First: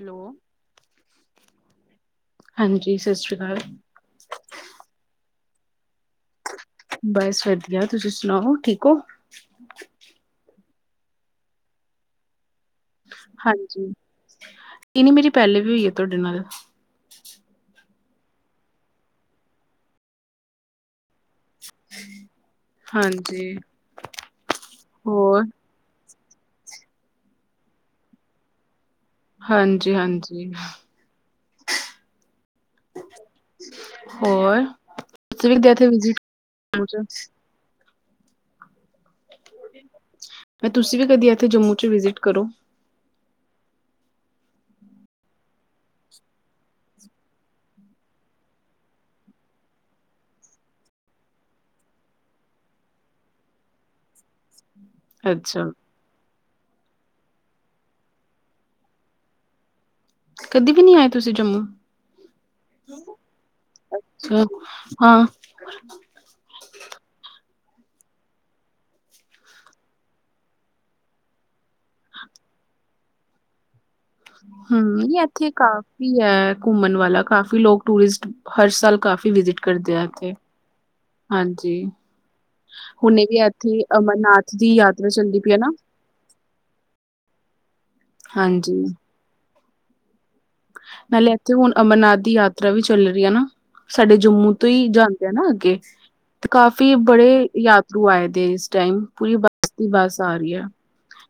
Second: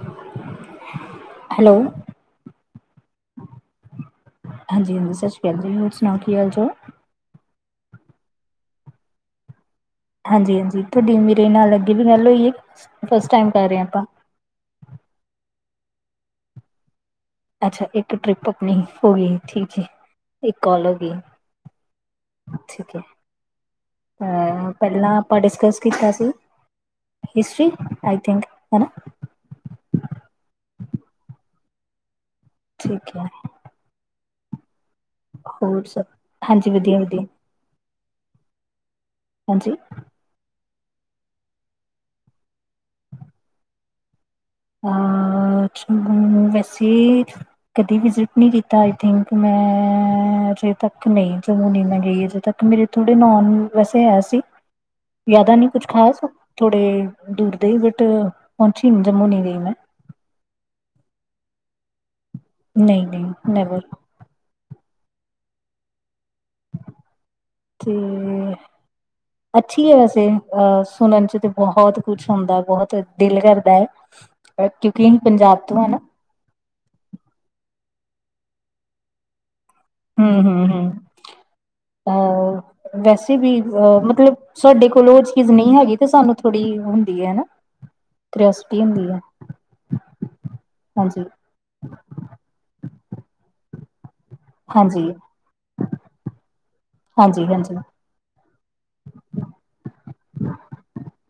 Hello hello ਹਾਂਜੀ ਸਸ੍ਰੀ ਕਾਲ। ਹਾਂਜੀ-ਹਾਂਜੀ ਸਸ਼੍ਰੀ ਕਾਲ ਜੀ, ਹੋਰ ਸੁਣਾਓ ਕੀ ਹਾਲ ਚਾਲ। ਬਸ ਵਧੀਆ ਤੁਸੀਂ ਸੁਣਾਓ ਠੀਕ ਔ। ਹਾਂਜੀ-ਹਾਂਜੀ ਤੋਹਡੀ ਮੇਰੇ ਨਾਲ ਅੱਗੇ ਵੀ ਗੱਲ ਹੋਈ ਏ ਫਸਟ ਟਾਈਮ ਕਰ ਰੇ ਆ ਆਪਾਂ। ਇ ਨੀ ਮੇਰੀ ਪੇਹਲੇ ਵੀ ਹੋਈ ਏ ਤੁਆਡੇ ਨਾਲ। ਅੱਛਾ ਏਕ ਟ੍ਰਿਪ ਆਪਣੀ ਹੋਗੀ ਠੀਕ ਏ ਏਕ ਕੋਲ ਹੋ ਗੀ। ਹਾਂਜੀ। ਹਾਂ ਪਹਿਲਾਂ ਆਪਾਂ ਹੋਰ ਡਿਸਕਸ ਕੀਤਾ ਸੀ। ਹਿਸਟਰੀ ਆਈ ਥਿੰਕ ਹਨਾ। ਹਾਂਜੀ-ਹਾਂਜੀ। ਠੀਕ ਏ। ਹੋਰ ਤੁਸੀਂ ਵੀ ਗਏ ਹੋਰ ਭੈਣ ਸਭ ਜੀ [inaudible] ਹਾਂਜੀ ਵਧੀਆ ਵਧੀਆ ਹਾਂਜੀ। ਵਈ ਤੁਸੀਂ ਵੀ ਕਦੀ ਏਥੇ ਜੰਮੂ ਚ ਵਿਜਿਟ ਕਰੋ। ਅ ਜੰਮੂ ਵੈਸੇ। ਕਦੀ ਵਿਜਿਟ ਨੀ ਕੀਤਾ ਆਈ ਥਿੰਕ ਮੈਂ ਅਜੇ ਤੱਕ ਨਈ ਜੰਮੂ ਨੀ ਮੈਂ ਗਈ ਅਜੇ ਤੱਕ। ਮੇਰੇ ਥੋੜ੍ਹੇ ਨੋਨ ਵੈਸੇ ਹੈ ਸੀ। ਜ਼ਿਆਦਾ ਅੱਛਾ ਨੀ ਕੁਛ ਖਾਸ ਥੋੜੇ ਦੂਰ ਦੇ ਬਟ ਪਹੁੰਚੀ ਨੀ ਜੰਮੂ ਨੀ ਗਈ। ਜੰਮੂ ਕਦੇ ਵੀ ਨੀ ਆਏ ਤੁਸੀਂ ਜੰਮੂ। ਨਈ-ਨਈ ਨੇਵਰ। ਅ ਹਾਂ, ਤੇ ਅੱਛੀ ਹੈ ਵੈਸੇ ਅ ਸੁਣਨ 'ਚ ਤਾਂ, ਬਹੁਤ ਕੁਛ ਹੁੰਦਾ ਬਹੁਤ ਦਿਲ ਕਰਦਾ ਹੈ, ਹਮ ਕਿਉਂਕਿ ਅਸੀਂ ਨਹੀਂ ਇੱਥੇ ਪੰਜਾਬ ਤੋਂ ਹੈ ਨਾ, ਕਾਫੀ ਹੈ ਘੁੰਮਣ ਵਾਲਾ ਕਾਫੀ ਲੋਕ ਟੂਰਿਸਟ ਹਰ ਸਾਲ ਕਾਫੀ ਵਿਜਿਟ ਕਰਦੇ ਆ ਇੱਥੇ ਹਮ ਹਾਂਜੀ। ਹੋਰ ਹੁਣੇ ਵੈਸੇ ਵੀ ਇੱਥੇ ਅ ਮਤਲਬ ਅਮਰਨਾਥ ਦੀ ਸਾਡੇ ਕੋਲ ਯਾਤਰਾ ਉਹ ਚੱਲਦੀ ਚੀਜ਼ ਪਈ ਹੈ ਨਾ ਨਹੀਂ ਹੈਗੀ। ਤੇ ਸਾਨੂੰ ਥੋੜ੍ਹੀ ਹੁੰਦੀ ਹੈ ਹਨਾ ਕਰਿਆਸਿਟੀ ਹਾਂਜੀ ਹੁੰਦੀ ਹੈ। ਹਾਂਜੀ ਨਾਲੇ ਇੱਥੇ ਹੁਣ ਅਮਰਨਾਥ ਦੀ ਯਾਤਰਾ ਵੀ ਚੱਲ ਰਹੀ ਆ ਨਾ ਸਾਡੇ ਜੰਮੂ ਤੁਹੀ ਹਾਂਜੀ ਜਾਂਦੇ ਆ ਨਾ ਅੱਗੇ। ਤੇ ਕਾਫੀ ਬੜੇ ਹਾਂਜੀ ਹਾਂਜੀ ਯਾਤਰੂ ਆਏ ਦੇ ਇਸ ਟਾਈਮ ਪੂਰੀ ਬੱਸ ਦੀ ਬੱਸ ਆ ਰਹੀ ਹੈ।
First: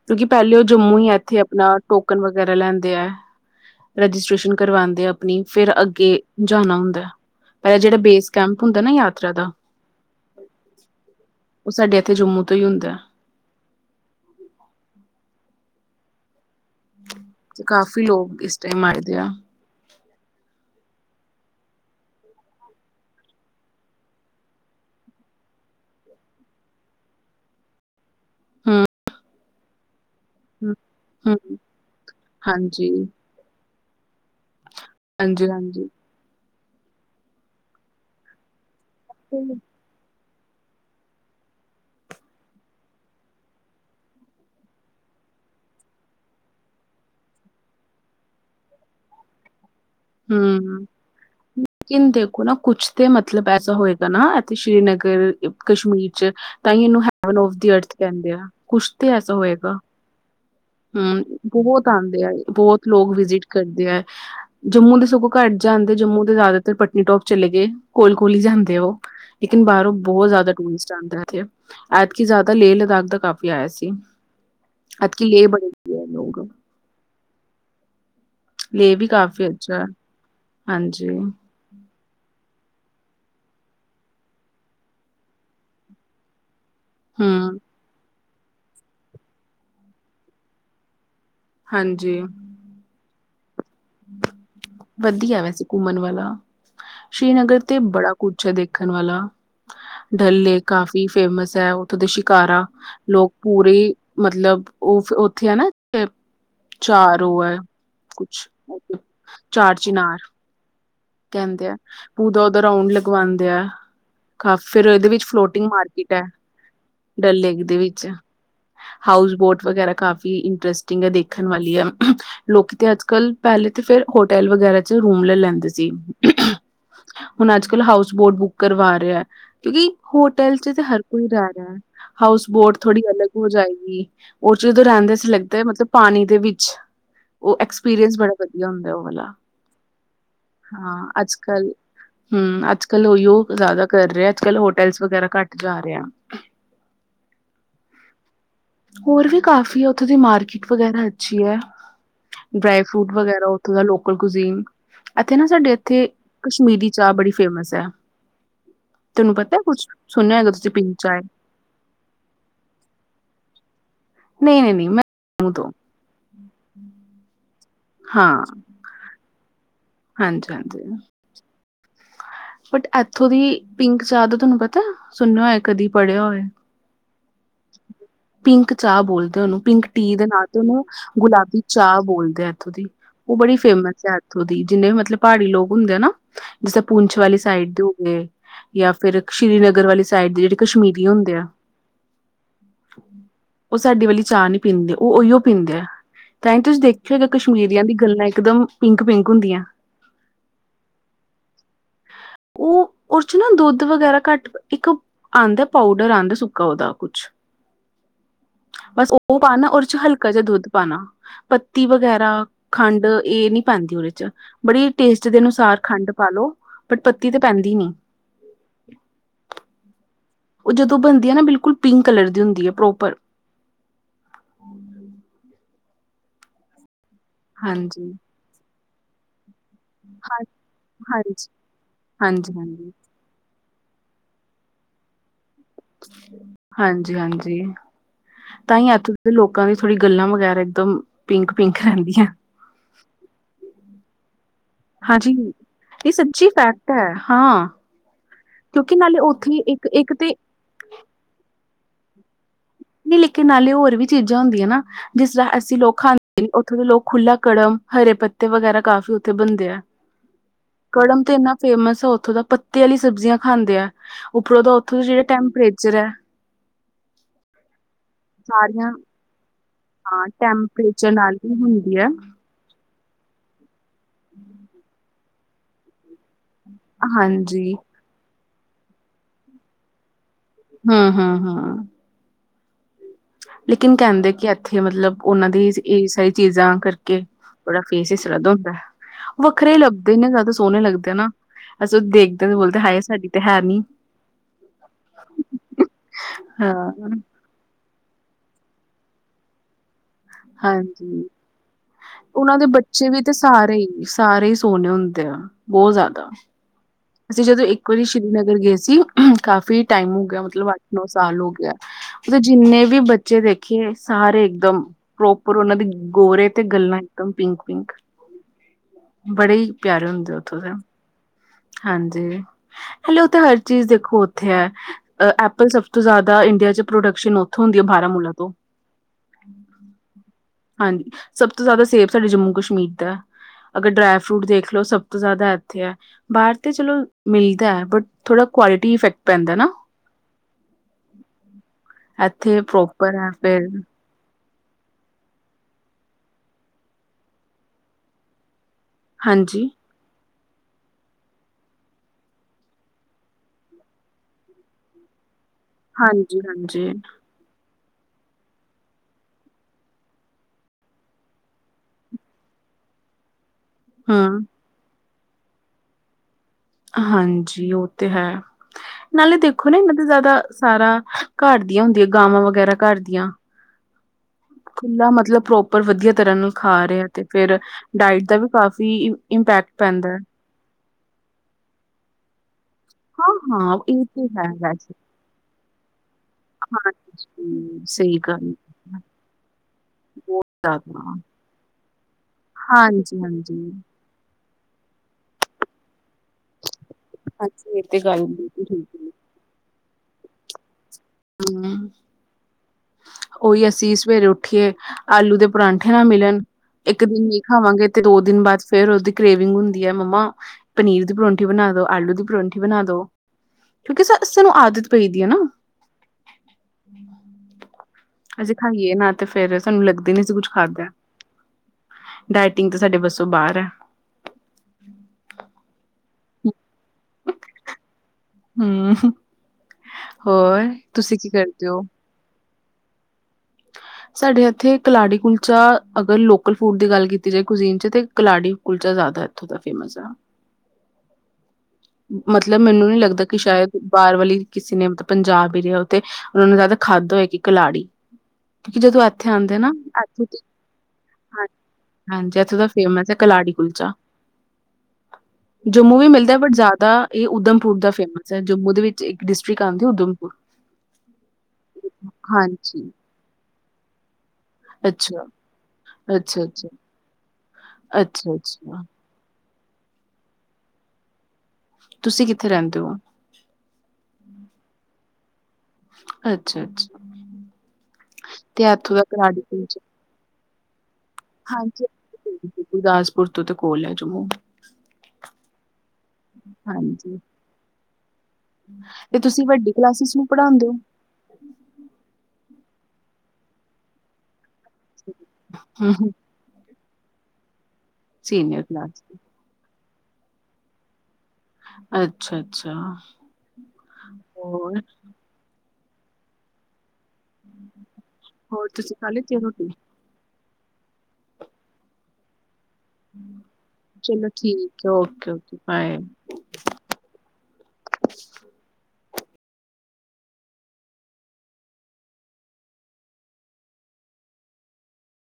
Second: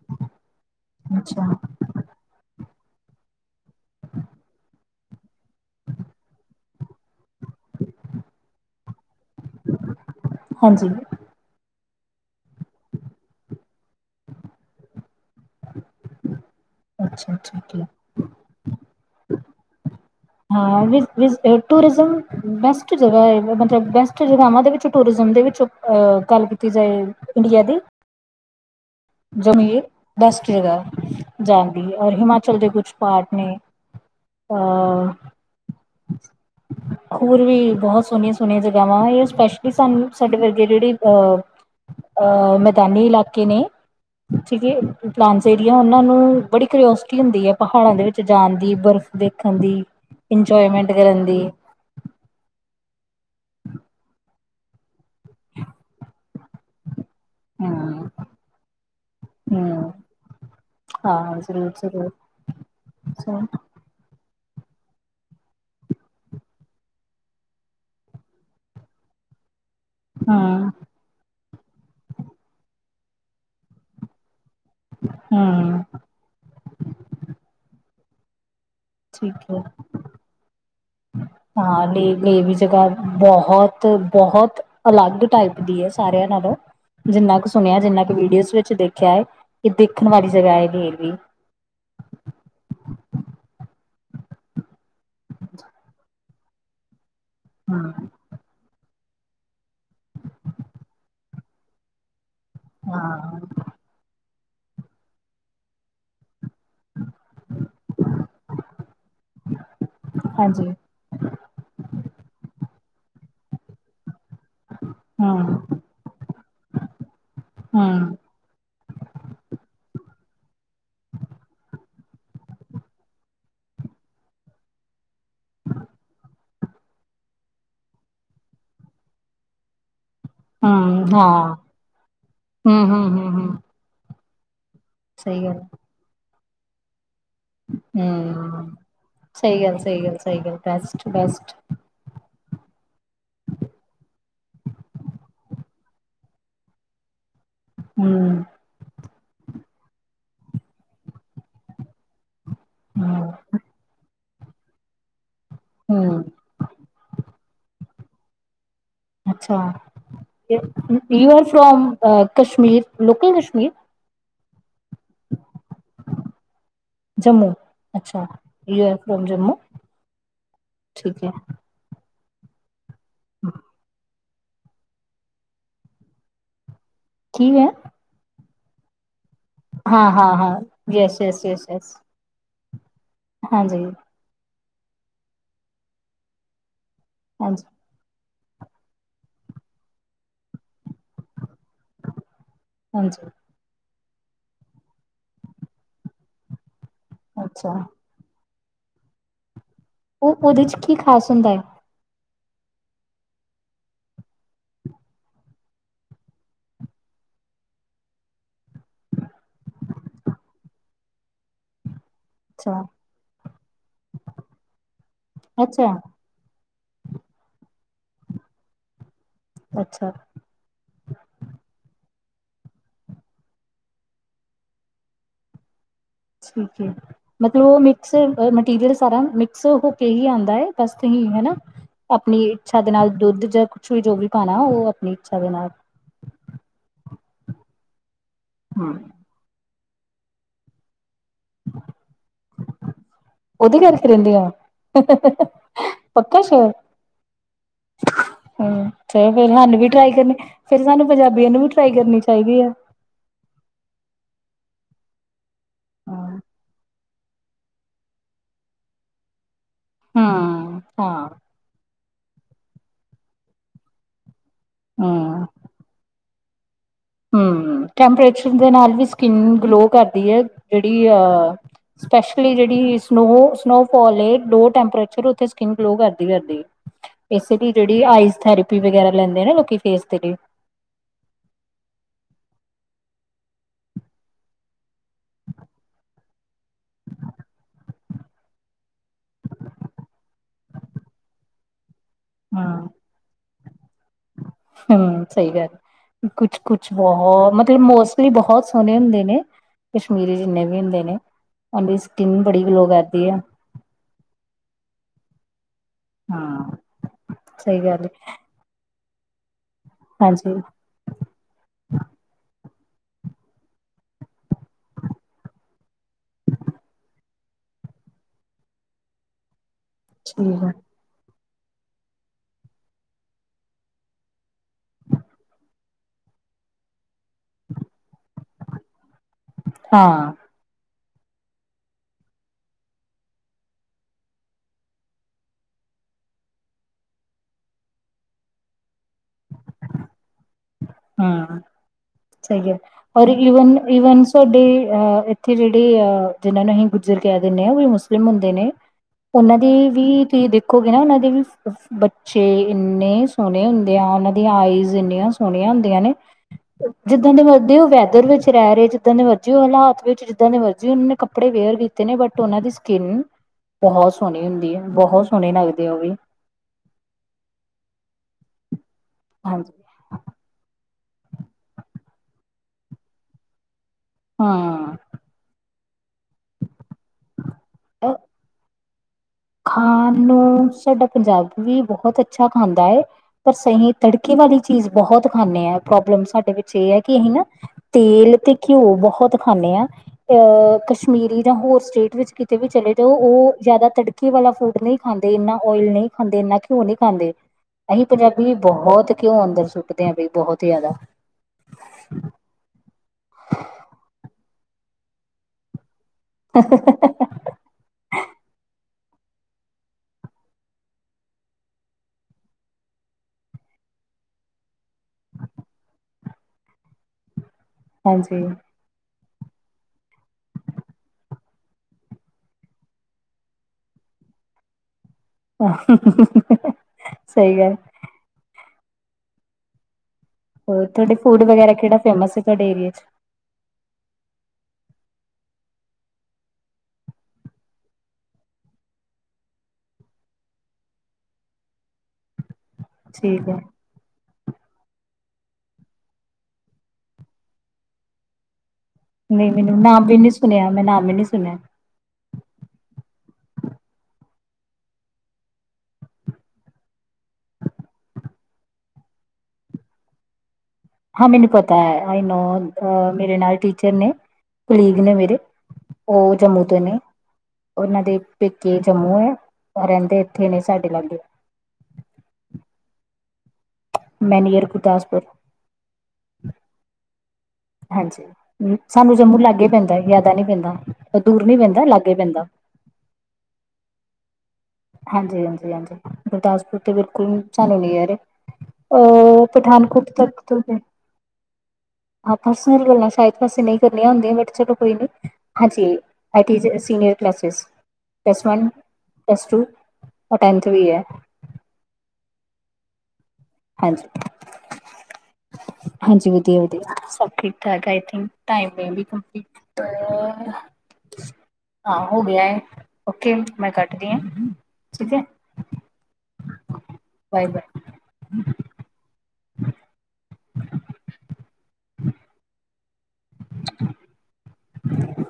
ਕਿਉਂਕਿ ਪਹਿਲੇ ਉਹ ਜੰਮੂ ਹੀ ਹੈ, ਇੱਥੇ ਅੱਛਾ ਆਪਣਾ ਟੋਕਨ ਵਗੈਰਾ ਲੈਂਦੇ ਹੈ। ਰਜਿਸਟ੍ਰੇਸ਼ਨ ਕਰਵਾਉਂਦੇ ਆਪਣੀ ਫਿਰ ਅੱਗੇ ਜਾਣਾ ਹੁੰਦਾ ਹੈ। ਪਹਲੇ ਜਿਹੜਾ ਬੇਸ ਕੈਂਪ ਹੁੰਦਾ ਨਾ ਯਾਤਰਾ ਦਾ, ਹਾਂਜੀ ਉਹ ਸਾਡੇ ਇੱਥੇ ਜੰਮੂ ਤੋਂ ਹੀ ਹੁੰਦਾ ਹੈ। ਅੱਛਾ, ਅੱਛਾ ਤੇ ਠੀਕ ਕਾਫ਼ੀ ਲੋਕ ਇਸ ਟਾਈਮ ਆਏ ਦੇ ਆ, ਹਾਂ ਟੂਰਿਜ਼ਮ ਬੈਸਟ ਜਗ੍ਹਾ ਐ ਮਤਲਬ ਬੈਸਟ ਜਗ੍ਹਾਵਾਂ ਦੇ ਵਿੱਚ ਟੂਰਿਜ਼ਮ ਦੇ ਵਿੱਚ ਅ ਗੱਲ ਕੀਤੀ ਜਾਏ। ਇੰਡੀਆ ਦੀ, ਹਮ ਜਮੀਰ ਦਸਟ ਹਮ ਜਗ੍ਹਾ ਹਮ ਜਾਣ ਦੀ ਔਰ ਹਿਮਾਚਲ ਦੇ ਹਾਂਜੀ ਕੁਛ ਪਾਰਟ ਨੇ, ਹਾਂਜੀ ਹਾਂਜੀ, ਹੋਰ ਵੀ ਬਹੁਤ ਸੋਹਣੀਆਂ ਸੋਹਣੀਆਂ ਜਗਾਵਾਂ ਇਹ ਸਪੈਸ਼ਲੀ ਸਾਨੂੰ ਸਾਡੇ ਵਰਗੇ ਜਿਹੜੇ ਅਹ, ਅਹ ਮੈਦਾਨੀ ਇਲਾਕੇ ਨੇ, ਠੀਕ ਐ ਪਲਾਂਟਸ ਏਰੀਆ ਉਹਨਾਂ ਨੂੰ ਬੜੀ ਕਰਓਸਿਟੀ ਹੁੰਦੀ ਐ, ਪਹਾੜਾਂ ਦੇ ਵਿੱਚ ਜਾਣ ਦੀ ਬਰਫ਼ ਦੇਖਣ ਦੀ, ਹੂੰ, ਇੰਜੋਏਮੈਂਟ ਕਰਨ ਦੀ ਲੇਕਿਨ ਦੇਖੋ ਨਾ ਕੁਛ ਤਾਂ ਮਤਲਬ ਐਸਾ ਹੋਏਗਾ। ਨਾ ਇਥੇ ਸ਼੍ਰੀਨਗਰ ਕਸ਼ਮੀਰ ਚ ਤਾਂਹੀ ਇਹਨੂੰ ਹੈਵਨ ਔਫ ਦੀ ਅਰਥ ਹਮ ਕਹਿੰਦੇ ਆ। ਕੁਛ ਤੇ ਐਸਾ ਹੋਏਗਾ। ਹਮ ਹੂੰ, ਹਾਂ ਜ਼ਰੂਰ ਬਹੁਤ ਆਦੇ ਜ਼ਰੂਰ ਐ ਬਹੁਤ ਲੋਕ ਵਿਜਿਟ ਕਰਦੇ ਐ। ਜੰਮੂ ਦੇ ਸਗੋਂ ਘੱਟ ਜਾਂਦੇ ਜੰਮੂ ਦੇ ਜ਼ਿਆਦਾਤਰ ਪਤਨੀਟੋਪ ਚਲੇ ਗਏ ਕੋਲ ਕੋਲ ਹੀ ਜਾਂਦੇ ਉਹ ਲੇਕਿਨ ਬਾਰੋਂ ਬਹੁਤ ਜ਼ਿਆਦਾ ਹਾਂ ਟੂਰਿਸਟ ਆਦਾ ਐਥੇ, ਐਤਕੀ ਜ਼ਿਆਦਾ ਲੇਹ ਲਦਾਖ ਦਾ ਕਾਫੀ ਆਇਆ ਸੀ। ਅੱਤਕੀ ਲੇ ਬੜੀ ਹਾਂ ਲੇ ਵੀ ਠੀਕ ਕਾਫੀ ਹੈ। ਅੱਛਾ ਹਾਂਜੀ। ਹਾਂ ਲੇ ਜਗ੍ਹਾ ਬਹੁਤ ਬਹੁਤ ਅਲੱਗ ਟਾਈਪ ਦੀ ਐ ਸਾਰਿਆਂ ਨਾਲੋਂ, ਜਿੰਨਾ ਕੁ ਹਮ ਸੁਣਿਆ ਜਿੰਨਾ ਕੁ ਵੀਡੀਓਜ਼ ਵਿੱਚ ਦੇਖਿਆ ਐ, ਇਹ ਦੇਖਣ ਵਾਲੀ ਜਗ੍ਹਾ ਐ ਵੀ ਹਾਂਜੀ, ਵਧੀਆ ਵੈਸੇ ਘੁੰਮਣ ਵਾਲਾ, ਸ਼੍ਰੀਨਗਰ ਤੇ ਹੂੰ ਬੜਾ ਕੁਛ ਐ ਦੇਖਣ ਵਾਲਾ ਡਲ ਲੇਕ ਕਾਫ਼ੀ ਫੇਮਸ ਐ ਉੱਥੋਂ ਦੇ ਸ਼ਿਕਾਰਾ ਲੋਕ ਹਾਂ ਪੂਰੀ ਮਤਲਬ ਉਹ ਉੱਥੇ ਐ ਨਾ ਚਾਰ ਉਹ ਐ, ਕੁਛ ਚਾਰ ਚਿਨਾਰ ਹਾਂਜੀ, ਕਹਿੰਦੇ ਆ ਪੂਦਾ ਉਹਦਾ ਰਾਊਂਡ ਲਗਵਾਦੇ ਆ। ਫਿਰ ਇਹਦੇ ਵਿੱਚ ਹਾਂ ਫਲੋਟਿੰਗ ਮਾਰਕੀਟ ਐ ਡਲ ਲੇਕ ਦੇ ਵਿੱਚ [inaudible] ਹਾਊਸ ਬੋਟ ਵਗੈਰਾ ਕਾਫੀ ਇੰਟਰਸਟਿੰਗ ਐ ਦੇਖਣ ਵਾਲੀ ਐ। ਲੋਕੀ ਤੇ ਅੱਜ-ਕੱਲ ਪਹਿਲੇ ਤੇ ਫੇਰ ਹੋਟਲ ਵਗੈਰਾ ਚ ਰੂਮ ਲੈ ਲੈਂਦੇ ਸੀ। [inaudible] ਹੁਣ ਅੱਜ-ਕਲ ਹਾਊਸ ਬੋਟ ਬੁੱਕ ਕਰਵਾ ਰਿਆ ਕਿਉਂਕਿ ਹੋ ਹੋਟਲ 'ਚ ਤੇ ਹਰ ਹਮ ਕੋਈ ਰਹਿ ਹਾਂ ਰਿਆ ਐ ਹਾਊਸ ਬੋਟ ਹਮ ਥੋੜੀ ਹਮ ਅਲਗ ਹਮ ਹੋ ਹਮ ਜਾਏਗੀ। ਉਹ 'ਚ ਜਦੋ ਰਹਿਦੇ ਸੀ ਸਹੀ ਗੱਲ ਲੱਗਦੇ ਮਤਲਬ ਪਾਣੀ ਦੇ ਵਿਚ ਉਹ ਐਕਸਪੀਰੀਅੰਸ ਬੜਾ ਵਧੀਆ ਹਮ ਹੁੰਦਾ ਉਹ ਵਾਲਾ ਸਹੀ ਐ ਸਹੀ ਐ ਬੈਸਟ-ਬੈਸਟ ਹੂੰ ਅੱਜ-ਕੱਲ੍ਹ ਉਹੀਓ ਜਿਆਦਾ ਕਰ ਰਿਹਾ ਅੱਜ-ਕੱਲ੍ਹ ਹੋਟਲ ਵਗੈਰਾ ਘੱਟ ਜਾ ਰਿਆ। ਹੂੰ ਹੋਰ ਵੀ ਕਾਫੀ ਉਥੋ ਦੀ ਮਾਰਕੀਟ ਵਗੈਰਾ ਅਛੀ ਐ। ਡਰਾਈ ਫਰੂਟ ਹਮ ਵਗੈਰਾ ਉਥੋ ਦਾ ਲੋਕਲ ਗਜ਼ੀਨ ਇਥੇ ਨਾ ਸਾਡੇ ਇਥੇ ਹਮ ਕਸ਼ਮੀਰੀ ਚਾਹ ਬੜੀ ਫੇਮਸ ਐ। ਤੈਨੂੰ ਪਤੈ ਅੱਛਾ ਕੁੱਛ ਸੁਣਿਆ ਹੈਏਗਾ ਤੁਸੀ ਪੀਕ ਚਾਏ? You are from Kashmir local Kashmir ਨਈਂ-ਨਈਂ ਮੈਂ ਜੰਮੂ ਤੋਂ। ਜੰਮੂ ਅਛਾ, ਹਾਂ ਯੂ ਐਫ ਫਰੋਮ ਜੰਮੂ? ਹਾਂਜੀ-ਹਾਂਜੀ। ਠੀਕ ਹੈ ਬਟ ਇਥੋ ਦੀ ਪਿੰਕ ਚਾਹਦ ਤੁਆਨੂੰ ਪਤਾ, ਸੁਣਿਆ ਹੋਇਆ ਕਦੀ ਪੜ੍ਹਿਆ ਹੋਏ? ਕੀ ਐ ਪਿੰਕ ਚਾਹ ਬੋਲਦੇ ਓਨੂੰ। ਪਿੰਕ ਹਾਂ ਟੀ ਦੇ ਹਾਂ ਨਾਂ ਹਾਂ ਤੇ ਨਾ, ਯੈਸ ਯੈਸ ਗੁਲਾਬੀ ਯੈਸ ਯੈਸ ਚਾਹ ਬੋਲਦੇ ਆ ਏਥੋ ਦੀ ਓ ਬੜੀ ਹਾਂਜੀ ਫੇਮਸ ਐ। ਉਥੋ ਦੀ ਜਿਨੇ ਵੀ ਮਤਲਬ ਪਹਾੜੀ ਲੋਕ ਹੁੰਦੇ ਨਾ, ਜਿਥੇ ਪੁੰਛ ਵਾਲੀ ਹਾਂਜੀ ਸਾਈਡ ਦੇ- ਤੇ ਜਾਂ ਫੇਰ ਸ਼੍ਰੀਨਗਰ ਵਾਲੀ ਸਾਈਡ ਦੇ ਜੇੜੇ ਕਸ਼ਮੀਰੀ ਹੁੰਦੇ ਆ। ਹਾਂਜੀ। ਓ ਸਾਡਡੀ ਵਾਲੀ ਚਾਹ ਨੀ ਪੀਦੇ, ਓ ਓਈਓ ਪੀਦੇ ਆ ਤਾਂਹੀ ਤੁਸੀ ਦੇਖ- ਅੱਛਾ ਕਸ਼ਮੀਰੀਆਂ ਦੀ ਗੱਲਾਂ ਇਕਦਮ ਪਿੰਕ-ਪਿੰਕ ਹੁੰਦੀਆਂ। ਓ ਓਦੇ ਕੀ ਖਾਸ ਹੁੰਦੈ? ਓ ਓਦੇ 'ਚ ਨਾ ਦੁੱਧ ਵਗੈਰਾ ਘੱਟ ਇਕ ਆਂਦਾ ਪਾਊਡਰ ਆਂਦਾ ਸੁੱਕਾ ਓਦਾ ਕੁਛ ਬਸ ਓ ਪਾਣਾ ਓਦੇ 'ਚ ਹਲਕਾ ਜੇਆ ਦੁੱਧ ਪਾਣਾ ਪੱਤੀ ਵਗੈਰਾ- ਅੱਛਾ ਖੰਡ ਏ ਨੀਂ ਪੈਂਦੀ ਓਦੇ 'ਚ, ਬੜੀ ਟੇਸਟ ਦੇ ਅਨੁਸਾਰ ਅੱਛਾ ਖੰਡ ਪਾ ਲਓ। ਬਟ ਪੱਤੀ ਤਾਂ ਪੈਂਦੀ ਨੀਂ। ਅਛਾ। ਓ ਜਦੋ ਬਣਦੀ ਐਨਾ ਬਿਲਕੁਲ ਪਿੰਕ ਕਲਰ ਦੀ ਹੁੰਦੀ ਐ ਪ੍ਰੋਪਰ। ਠੀਕ ਏ, ਮਤਲਬ ਓ ਹਾਂਜੀ ਮਿਕਸ ਮਟੀਰੀਅਲ ਸਾਰਾ ਮਿਕਸ ਓਹ ਏਹੀ ਹਾਂ ਆਂਦਾ ਏ ਬਸ, ਤੁਸੀ ਹਾਂਜੀ ਹੈਨਾ ਅਪਣੀ ਹਾਂਜੀ ਇੱਛਾ ਦੇ ਹਾਂਜੀ ਨਾਲ ਦੁੱਧ ਜਾਂ- ਛ ਜੋਵੀ ਪਾਣਾ, ਓ ਅਪਣੀ ਇਛਾ ਦੇ ਨਾਲ- ਹਾਂਜੀ- ਹਾਂਜੀ ਤਾਂ ਹੀ ਹਮ ਅੱਥ- ਲੋਕਾਂ ਦੀ ਥੋੜ੍ਹੀ ਗੱਲਾਂ ਵਗੈਰਾ ਇਕਦਮ ਪਿੰਕ-ਪਿੰਕ ਰੈਂਦੀਆਂ। ਓਦੇ ਕਰਕੇ ਰੈਂਦੀਆਂ? ਹਾਂਜੀ, ਏ ਸੱਚੀ ਫੈਕਟ ਐ, ਹਾਂ। ਹੂੰ ਕਿਉਂਕਿ ਨਾਲੇ ਫਿਰ ਉੱਥੇ ਸਾਨੂੰ ਇੱਕ ਵੀ ਟਰਾਈ ਇੱਕ ਤੇ ਕਰਨੀ, ਫਿਰ ਸਾਨੂੰ ਪੰਜਾਬੀਆਂ ਨੂੰ ਵੀ ਟਰਾਈ ਕਰਨੀ ਚਾਈਦੀਐ। ਨਈਂ, ਲੇਕਿਨ ਨਾਲੇ ਹੋਰ ਵੀ ਚੀਜਾ ਹੁੰਦੀਆਂ ਨਾ। ਜਿਸ ਤਰ੍ਹਾਂ ਅਸੀ ਲੋਕ ਹਾਂ ਖਾਂਦੇ, ਓਥੋ ਦੇ ਲੋਕ ਖੁੱਲਾ ਕੜਮ, ਹਰੇ ਪੱਤੇ ਵਗੈਰਾ ਕਾਫ਼ੀ ਓਥੇ ਬਣਦੇਆ। ਕੜਮ ਹਾਂ ਤੇ ਏਨਾ ਫੇਮਸ ਐ ਓਥੋ ਦਾ, ਪੱਤੇ ਆਲੀ ਸਬਜਿਆਂ ਖਾਂਦੇ ਆ ਉਪਰੋ ਦਾ ਦਾ ਜੇੜਾ ਹੂੰ ਟੈਂਪਰੇਚਰ ਐ ਹੂੰ, ਟੈਂਪਰੇਚਰ ਦੇ ਨਾਲ ਸਾਰੀਆਂ ਵੀ ਸਕਿੰਨ ਗਲੋ- ਹਾਂ ਕਰਦੀ ਐ ਜੇੜੀ ਟੈਂਪਰੇਚਰ ਨਾਲ ਵੀ ਅ ਹੁੰਦੀ ਹੈ ਸਪੈਸ਼- ਲੀ ਜੇੜੀ ਸਨੋ ਸਨੋਫੋਲ ਏ, ਲੋਅ ਟੈਂਪਰੇਚਰ ਓਥੇ- ਸਕਿਨ ਗਲੋ ਕਰਦੀ-ਕਰਦੀ, ਏਸੇ ਲਈ ਹਾਂਜੀ ਜੇੜੀ ਆਈਸ ਥੈਰੇਪੀ ਵਗੈਰਾ ਲੈਂਦੇ ਆ ਨਾ ਲੋਕ ਫੇਸ ਦੇ ਲਈ- ਹਾਂ-ਹਾਂ-ਹਾਂ ਲੇਕਿਨ ਕੈਂਦੇ ਕਿ ਏਥੇ ਮਤਲਬ ਓਨਾ ਦੀ ਏ ਸਾਰੀ ਚੀਜਾ ਕਰਕੇ- ਬੜਾ ਫੇਸ ਹੀ ਸੁਨਧਰ ਹੁੰਦਾ। ਓ ਵੱਖਰੇ ਹੀ ਲਗਦੇ ਏਨੇ ਜਾਦਾ ਸੋਣੇ ਲਗਦੇ ਆ ਨਾ- ਅਸੀ ਓ ਦੇਖਦੇ ਤੇ ਬੋਲਦੇ ਹੂੰ ਹਾਏ! ਸਾਡੀ ਤੇ ਹੈਨੀ। ਹੂੰ, ਸਈ ਗੱਲ ਏ, ਕੁਛ-ਕੁਛ ਹਾਂ ਬਹੋਤ ਮਤਲਬ ਮੋਸਟਲੀ ਬਹੋਤ ਸੋਣੇ ਹੁੰਦੇ ਨੇ। ਕਸ਼ਮੀਰੀ ਜਿੰਨੇ ਵੀ ਹੁੰਦੇ ਨੇ, ਹਾਂਜੀ ਓਨਦੀ ਸਕਿੰਨ ਉਹਨਾਂ ਬੜੀ ਦੇ ਗਲੋ ਬੱਚੇ ਵੀ ਕਰਦੀ ਤੇ ਐ। ਸਾਰੇ ਈ ਸਾਰੇ ਹੀ ਸੋਹਣੇ ਹੁੰਦੇ ਆ ਬੋ ਜਾਦਾ ਹਾਂ। ਅਸੀਂ ਜਦੋਂ ਸਹੀ ਇੱਕ ਵਾਰੀ ਗੱਲ ਏ। ਸ਼੍ਰੀਨਗਰ ਗਏ ਸੀ ਕਾਫੀ ਟਾਈਮ ਹੋ ਗਿਆ ਹਾਂਜੀ ਮਤਲਬ ਅੱਠ-ਨੌ ਸਾਲ ਹੋ ਗਿਆ। ਉਦੇ ਜਿੰਨੇ ਵੀ ਬੱਚੇ ਦੇਖੇ ਸਾਰੇ ਇਕਦਮ ਪ੍ਰੋਪਰ ਉਨਾਂ ਦੇ ਗੋਰੇ ਤੇ ਗੱਲਾਂ ਇਕਦਮ ਪਿੰਕ-ਪਿੰਕ ਬੜੇ ਈ ਪਿਆਰੇ ਹੁੰਦੇ ਉੱਥੋਂ ਦੇ ਠੀਕ ਹਾਂਜੀ ਹਲੇ ਉੱਥੇ ਹਰ ਚੀਜ਼ ਦੇਖੋ ਉੱਥੇ ਹੈ। ਅ ਐਪਲ ਸਭ ਤੋਂ ਜਾਦਾ ਇੰਡੀਆ 'ਚ ਪ੍ਰੋਡਕਸ਼ਨ ਉੱਥੋਂ ਹੁੰਦੀ ਬਾਰਾਮੂਲਾ ਤੋਂ ਆ ਹਾਂ ਹਾਂਜੀ ਸਭ ਤੋਂ ਜਾਦਾ ਸੇਬ ਸਾਡੇ ਜੰਮੂ- ਕਸ਼ਮੀਰ ਦਾ ਅਗਰ ਡਰਾਈ ਫਰੂਟ ਦੇਖ ਲਓ ਸਭ ਤੋਂ ਜਾਦਾ ਇੱਥੇ ਹੈ। ਬਾਰ ਤੇ ਚਲੋ ਮਿਲਦਾ ਐ ਬਟ ਥੋੜਾ ਕੁਆਲਿਟੀ ਇਫੈਕਟ ਪੈਂਦਾ ਨਾ ਹਾਂ ਇੱਥੇ ਸਈ ਐ ਪ੍ਰੋਪਰ ਅਰ ਹੈ ਫਿਰ ਈਵੰਨ-ਈਵੰਨ ਸਾਡੇ ਅ ਇੱਥੇ ਜੇੜੇ ਅ ਜਿਨਾਂ ਨੂੰ ਅਸੀਂ ਗੁੱਜਰ ਕੈ ਦਿੰਦੇ ਆਂ ਓ ਵੀ ਮੁਸਲਿਮ ਹੁੰਦੇ ਨੇ। ਉਨਾਂ ਹਾਂਜੀ ਦੀ ਵੀ ਤੁਸੀਂ ਦੇਖੋਗੇ ਨਾ ਉਨਾਂ ਦੇ ਵੀ ਬੱਚੇ ਇੰਨੇ ਸੋਹਣੇ ਹੁੰਦੇ ਆ ਉਨਾਂ ਦੀਆਂ ਆਈਜ਼ ਇੰਨੀਆਂ ਸੋਹਣੀਆਂ ਹੁੰਦੀਆਂ ਨੇ ਹਾਂਜੀ ਹਾਂਜੀ ਜਿੱ ਜਿੱਦਾਂ ਦੇ ਮਰਜੀ ਓ ਵੈਦਰ ਵਿੱਚ ਰੈ ਰਏ ਜਿੱਦਾਂ ਦੇ ਮਰਜ਼ੀ ਓ ਹਾਲਾਤ ਵਿੱਚ ਜਿੱਦਾਂ ਦੇ ਮਰਜੀ ਉਨਾਂ ਨੇ ਕੱਪੜੇ ਵੇਅਰ ਵੀ ਨੇ ਬਟ ਉਨਾਂ ਦੀ ਸਕਿੰਨ ਬਹੁਤ ਹਮ ਸੋਹਣੀ ਹੁੰਦੀ ਹੈ ਬਹੁਤ ਸੋਹਣੇ ਲੱਗਦੇ ਆ ਓ ਵੀ ਹਾਂਜੀ ਓ ਤੇ ਹੈ ਨਾਲੇ ਦੇਖੋ ਹਾਂਜੀ ਨਾ ਜਾਦਾ ਸਾਰਾ ਘਰ ਦੀਆਂ ਹੁੰਦੀਆਂ ਗਾਵਾਂ ਵਗੈਰਾ ਘਰ ਦੀਆਂ ਹਾਂ ਖੁੱਲਾ ਮਤਲਬ ਪ੍ਰੋਪਰ ਵਧੀਆ ਤਰ੍ਹਾਂ ਨਾਲ ਖਾ ਰਿਆ ਤੇ ਫਿਰ ਡਾਇਟ ਦਾ ਵੀ ਕਾਫੀ ਵੀ ਖਾਣ ਨੂੰ ਸਾਡਾ ਪੰਜਾਬ ਵੀ ਬਹੁਤ ਅੱਛਾ ਖਾਂਦਾ ਏ। ਹਾਂ ਪਰ ਹਾਂ ਅਹੀਂ ਇਹ ਤੇ ਤੜਕੇ ਹੈ ਵਾਲੀ ਚੀਜ਼ ਵੈਸੇ ਬਹੁਤ ਖਾਂਣੇ ਆਂ ਪ੍ਰੋਬਲਮ ਸਾਡੇ ਵਿੱਚ ਇਹ ਹੈ ਕਿ ਅਹੀਂ ਨਾ ਹਾਂਜੀ ਸਹੀ ਤੇਲ ਗੱਲ ਤੇ ਘਿਓ ਹੈ। ਬਹੁਤ ਖਾਣੇ ਆਂ ਅ ਜ਼ਿਆਦਾ ਕਸ਼ਮੀਰੀ ਜਾਂ ਹੋਰ ਸਟੇਟ ਵਿੱਚ ਕਿਤੇ ਵੀ ਚਲੇ ਜਾਓ ਹਾਂਜੀ ਓ ਹਾਂਜੀ ਜਾਦਾ ਤੜ [unintelligible] ਵਾਲਾ ਫੂਡ ਨਹੀਂ ਖਾਂਦੇ ਇੰਨਾ ਓਇਲ ਨਹੀਂ ਖਾਂਦੇ ਇੰਨਾ ਘਿਓ ਨਹੀਂ ਖਾਂਦੇ ਹਾਂਜੀ ਇਹ ਤੇ ਅਹੀਂ ਗੱਲ ਪੰਜਾਬੀ ਬਿਲਕੁਲ ਠੀਕ ਬਹੁਤ ਹੈ। ਘਿਉ ਅੰਦਰ ਸੁੱਟਦੇ ਆ ਬ ਬਹੁਤ ਜਾਦਾ ਉਹੀ ਅਸੀਂ ਸਵੇਰੇ ਉੱਠ ਉੱਠੀ ਏ ਆਲੂ ਦੇ ਪਰਾਂਠੇ ਨਾ ਮਿਲਣ [inaudible] ਇੱਕ ਦਿਨ ਨਈ ਖਾਵਾਂਗੇ ਤੇ ਦੋ ਦਿਨ ਬਾਦ ਫਿਰ ਉਦੀ ਕਰੇਵਿੰਗ ਹੁੰਦੀ ਏ ਮੰਮਾ ਪਨੀਰ ਦੀ ਪਰੌਂਠੀ ਬਣਾ ਦੋ ਆਲੂ ਦੀ ਪਰੌਂਠੀ ਬਣਾ ਦੋ। ਕਿਉਂਕਿ ਸ ਸਾਨੂੰ ਆਦਤ ਪਈ ਦੀ ਏ ਨਾ। ਹਾਂਜੀ। ਅਸੀਂ ਖਾਈਏ ਨਾ ਤੇ ਫਿਰ ਸਾਨੂੰ ਲੱਗਦਾ ਨਈ ਅਸੀਂ ਕੁੱਝ ਖਾਧਾ। ਡਾਇਟਿੰਗ ਤੇ ਸਾਡੇ ਬਸੋਂ ਬਾਰ ਐ। ਸਈ ਐ। ਹੂੰ ਹੋਰ ਤੁਹਾਡੇ ਤੁਸੀਂ ਕੀ ਫੂਡ ਕਰਦੇ ਵਗੈਰਾ ਓ। ਕਿਹੜਾ ਫੇਮਸ ਤੁਹਾਡੇ ਏਰੀਏ 'ਚ [inaudible] ਸਾਡੇ ਇੱਥੇ ਕਲਾੜੀ ਕੁਲਚਾ ਅਗਰ ਲੋਕਲ ਫੂਡ ਦੀ ਗੱਲ ਕੀਤੀ ਜਾਏ ਕੁਜ਼ੀਨ 'ਚ ਤੇ ਕਲਾੜੀ ਕੁਲਚਾ ਜਾਦਾ ਇੱਥੇ ਦਾ ਫੇਮਸ ਆ ਮਤਲਬ ਮੈਨੂੰ ਨੀ ਲੱਗਦਾ ਕਿ ਠੀਕ ਹੈ। ਸ਼ਾਇਦ ਬਾਰ ਵਾਲੀ ਕਿਸੇ ਨੇ ਪੰਜਾਬ ਹੀ ਰਿਆ ਉਥ ਤੇ ਉਨਾਂ ਨੂੰ ਜਾਦਾ ਖਾਧ ਹੋਏਗੀ ਕਲਾੜੀ ਕਿ ਜਦੋਂ ਹੱ ਨਹੀਂ, ਮੈਨੂੰ ਨਾਮ ਵੀ ਨੀ ਸੁਣਿਆ, ਮੈਂ ਨਾਮ ਵੀ ਨੀ ਹਾਂ ਸੁਣਿਆ ਹਾਂਜੀ, ਇਥੋ ਦਾ ਫੇਮਸ ਕਲਾੜੀ ਕੁਲਚਾ, ਜੰਮੂ ਵੀ ਮਿਲਦਾ, ਬਟ ਜਾਤ ਤਾਂ ਇਹ ਉਦਮਪੁਰ ਦਾ ਫੇਮਸ ਹ ਜੰਮੂ ਦੇ ਵਿੱਚ ਇੱਕ ਡਿਸਟ੍ਰਿਕ ਆਉਂਦੀ ਉਦਮਪੁਰ ਆ ਮੈਨੂੰ ਪਤਾ, ਆਈ ਨੋਨ ਹਾਂਜੀ ਮੇਰੇ ਨਾਲ ਟੀਚਰ ਨੇ ਲੀਗ ਨੇ ਅੱਛਾ, ਮੇਰੇ, ਉਹ ਅੱਛਾ, ਜੰਮੂ ਅੱਛਾ, ਤੋਂ ਨੇ ਉਨਾਂ ਦੇ ਅੱਛਾ, ਪੇਕੇ ਅੱਛਾ ਜੰਮੂ ਆ, ਰਹਿੰਦੇ ਇੱਥੇ ਨੇ ਸਾਡੇ ਲਾਗੇ ਤੁਸੀਂ ਕਿੱਥੇ, ਰਹਿੰਦੇ ਹੋ? ਮੈ ਨੀਂਅਰ ਗੁਰਦਾਸਪੁਰ ਅਛਾ -ਅੱਛਾ ਹਾਂਜੀ, ਤੇ ਇੱਥੋਂ ਦਾ ਸਾਨੂੰ ਜੰਮੂ ਕਲਾੜੀ ਲਾਗੇ ਹੀ ਕੁਲਚਾ ਪੈਂਦਾ, ਜਿਆਦਾ ਨਈ ਪੈਂਦਾ ਦੂਰ ਨਹੀਂ ਪੈਂਦਾ ਹਾਂਜੀ, ਲਾਗੇ ਪੈਂਦਾ ਗੁਰਦਾਸਪੁਰ ਤੋਂ ਤੇ ਕੋਲ ਲੈ ਜੰਮੂ। ਹਾਂਜੀ -ਹਾਂਜੀ ਗੁਰਦਾਸਪੁਰ ਤੇ ਹਾਂਜੀ ਬਿਲਕੁਲ ਸਾਨੂੰ, ਨੇਅਰ ਏ ਤੇ ਓ ਤੁਸੀਂ ਵੱਡੀ ਪਠਾਨਕੋਟ ਕਲਾਸਿਸ ਨੂੰ ਤਰਫ ਪੜ੍ਹਾਉਂਦੇ -ਤੁਰਫ ਹੋ? ਏ ਆਪਾ ਸਾਰੇ ਨਸ਼ਾ ਇੱਕ ਪਾਸੇ ਨਈ, ਕਰਨੇ ਹੁੰਦੇ ਹਾਂ ਵੀ, ਚੱਲੋ ਕੋਈ ਨਹੀਂ ਹੂੰ, ਹਾਂਜੀ ਹੂੰ, ਆਂ ਈ ਕੈਸਜ senior ਕਾਲਸਸਿਜ plus senior one, class plus two, ਔਰ ਟੈਂਨ ਥਰੀ ਵੀ ਐ ਅੱਛਾ -ਅੱਛਾ ਹਾਂਜੀ -ਹਾਂਜੀ ਵਧੀਆ -ਵਧੀਆ ਠੀਕ, ਠਾਕ ਐ ਇਥੇ, ਟਾਈਮ ਤੇ ਤੁਸੀਂ ਵੀ ਖਾ ਲਿਤੀ ਛੁਟੀ ਰੋਟੀ ਆਹ-ਅਹੂ ਹੋ ਗਿਆ ਓਕੇ, ਮੈਂ ਕੱਟਦੀ ਆ, ਚਲੋ ਹੈ ਠੀਕ ਐ ਓਕੇ-ਓਕੇ ਬਾਏ। ਬਾਏ -ਬਾਏ ਹਮ [inaudible] ਹਾ [inaudible]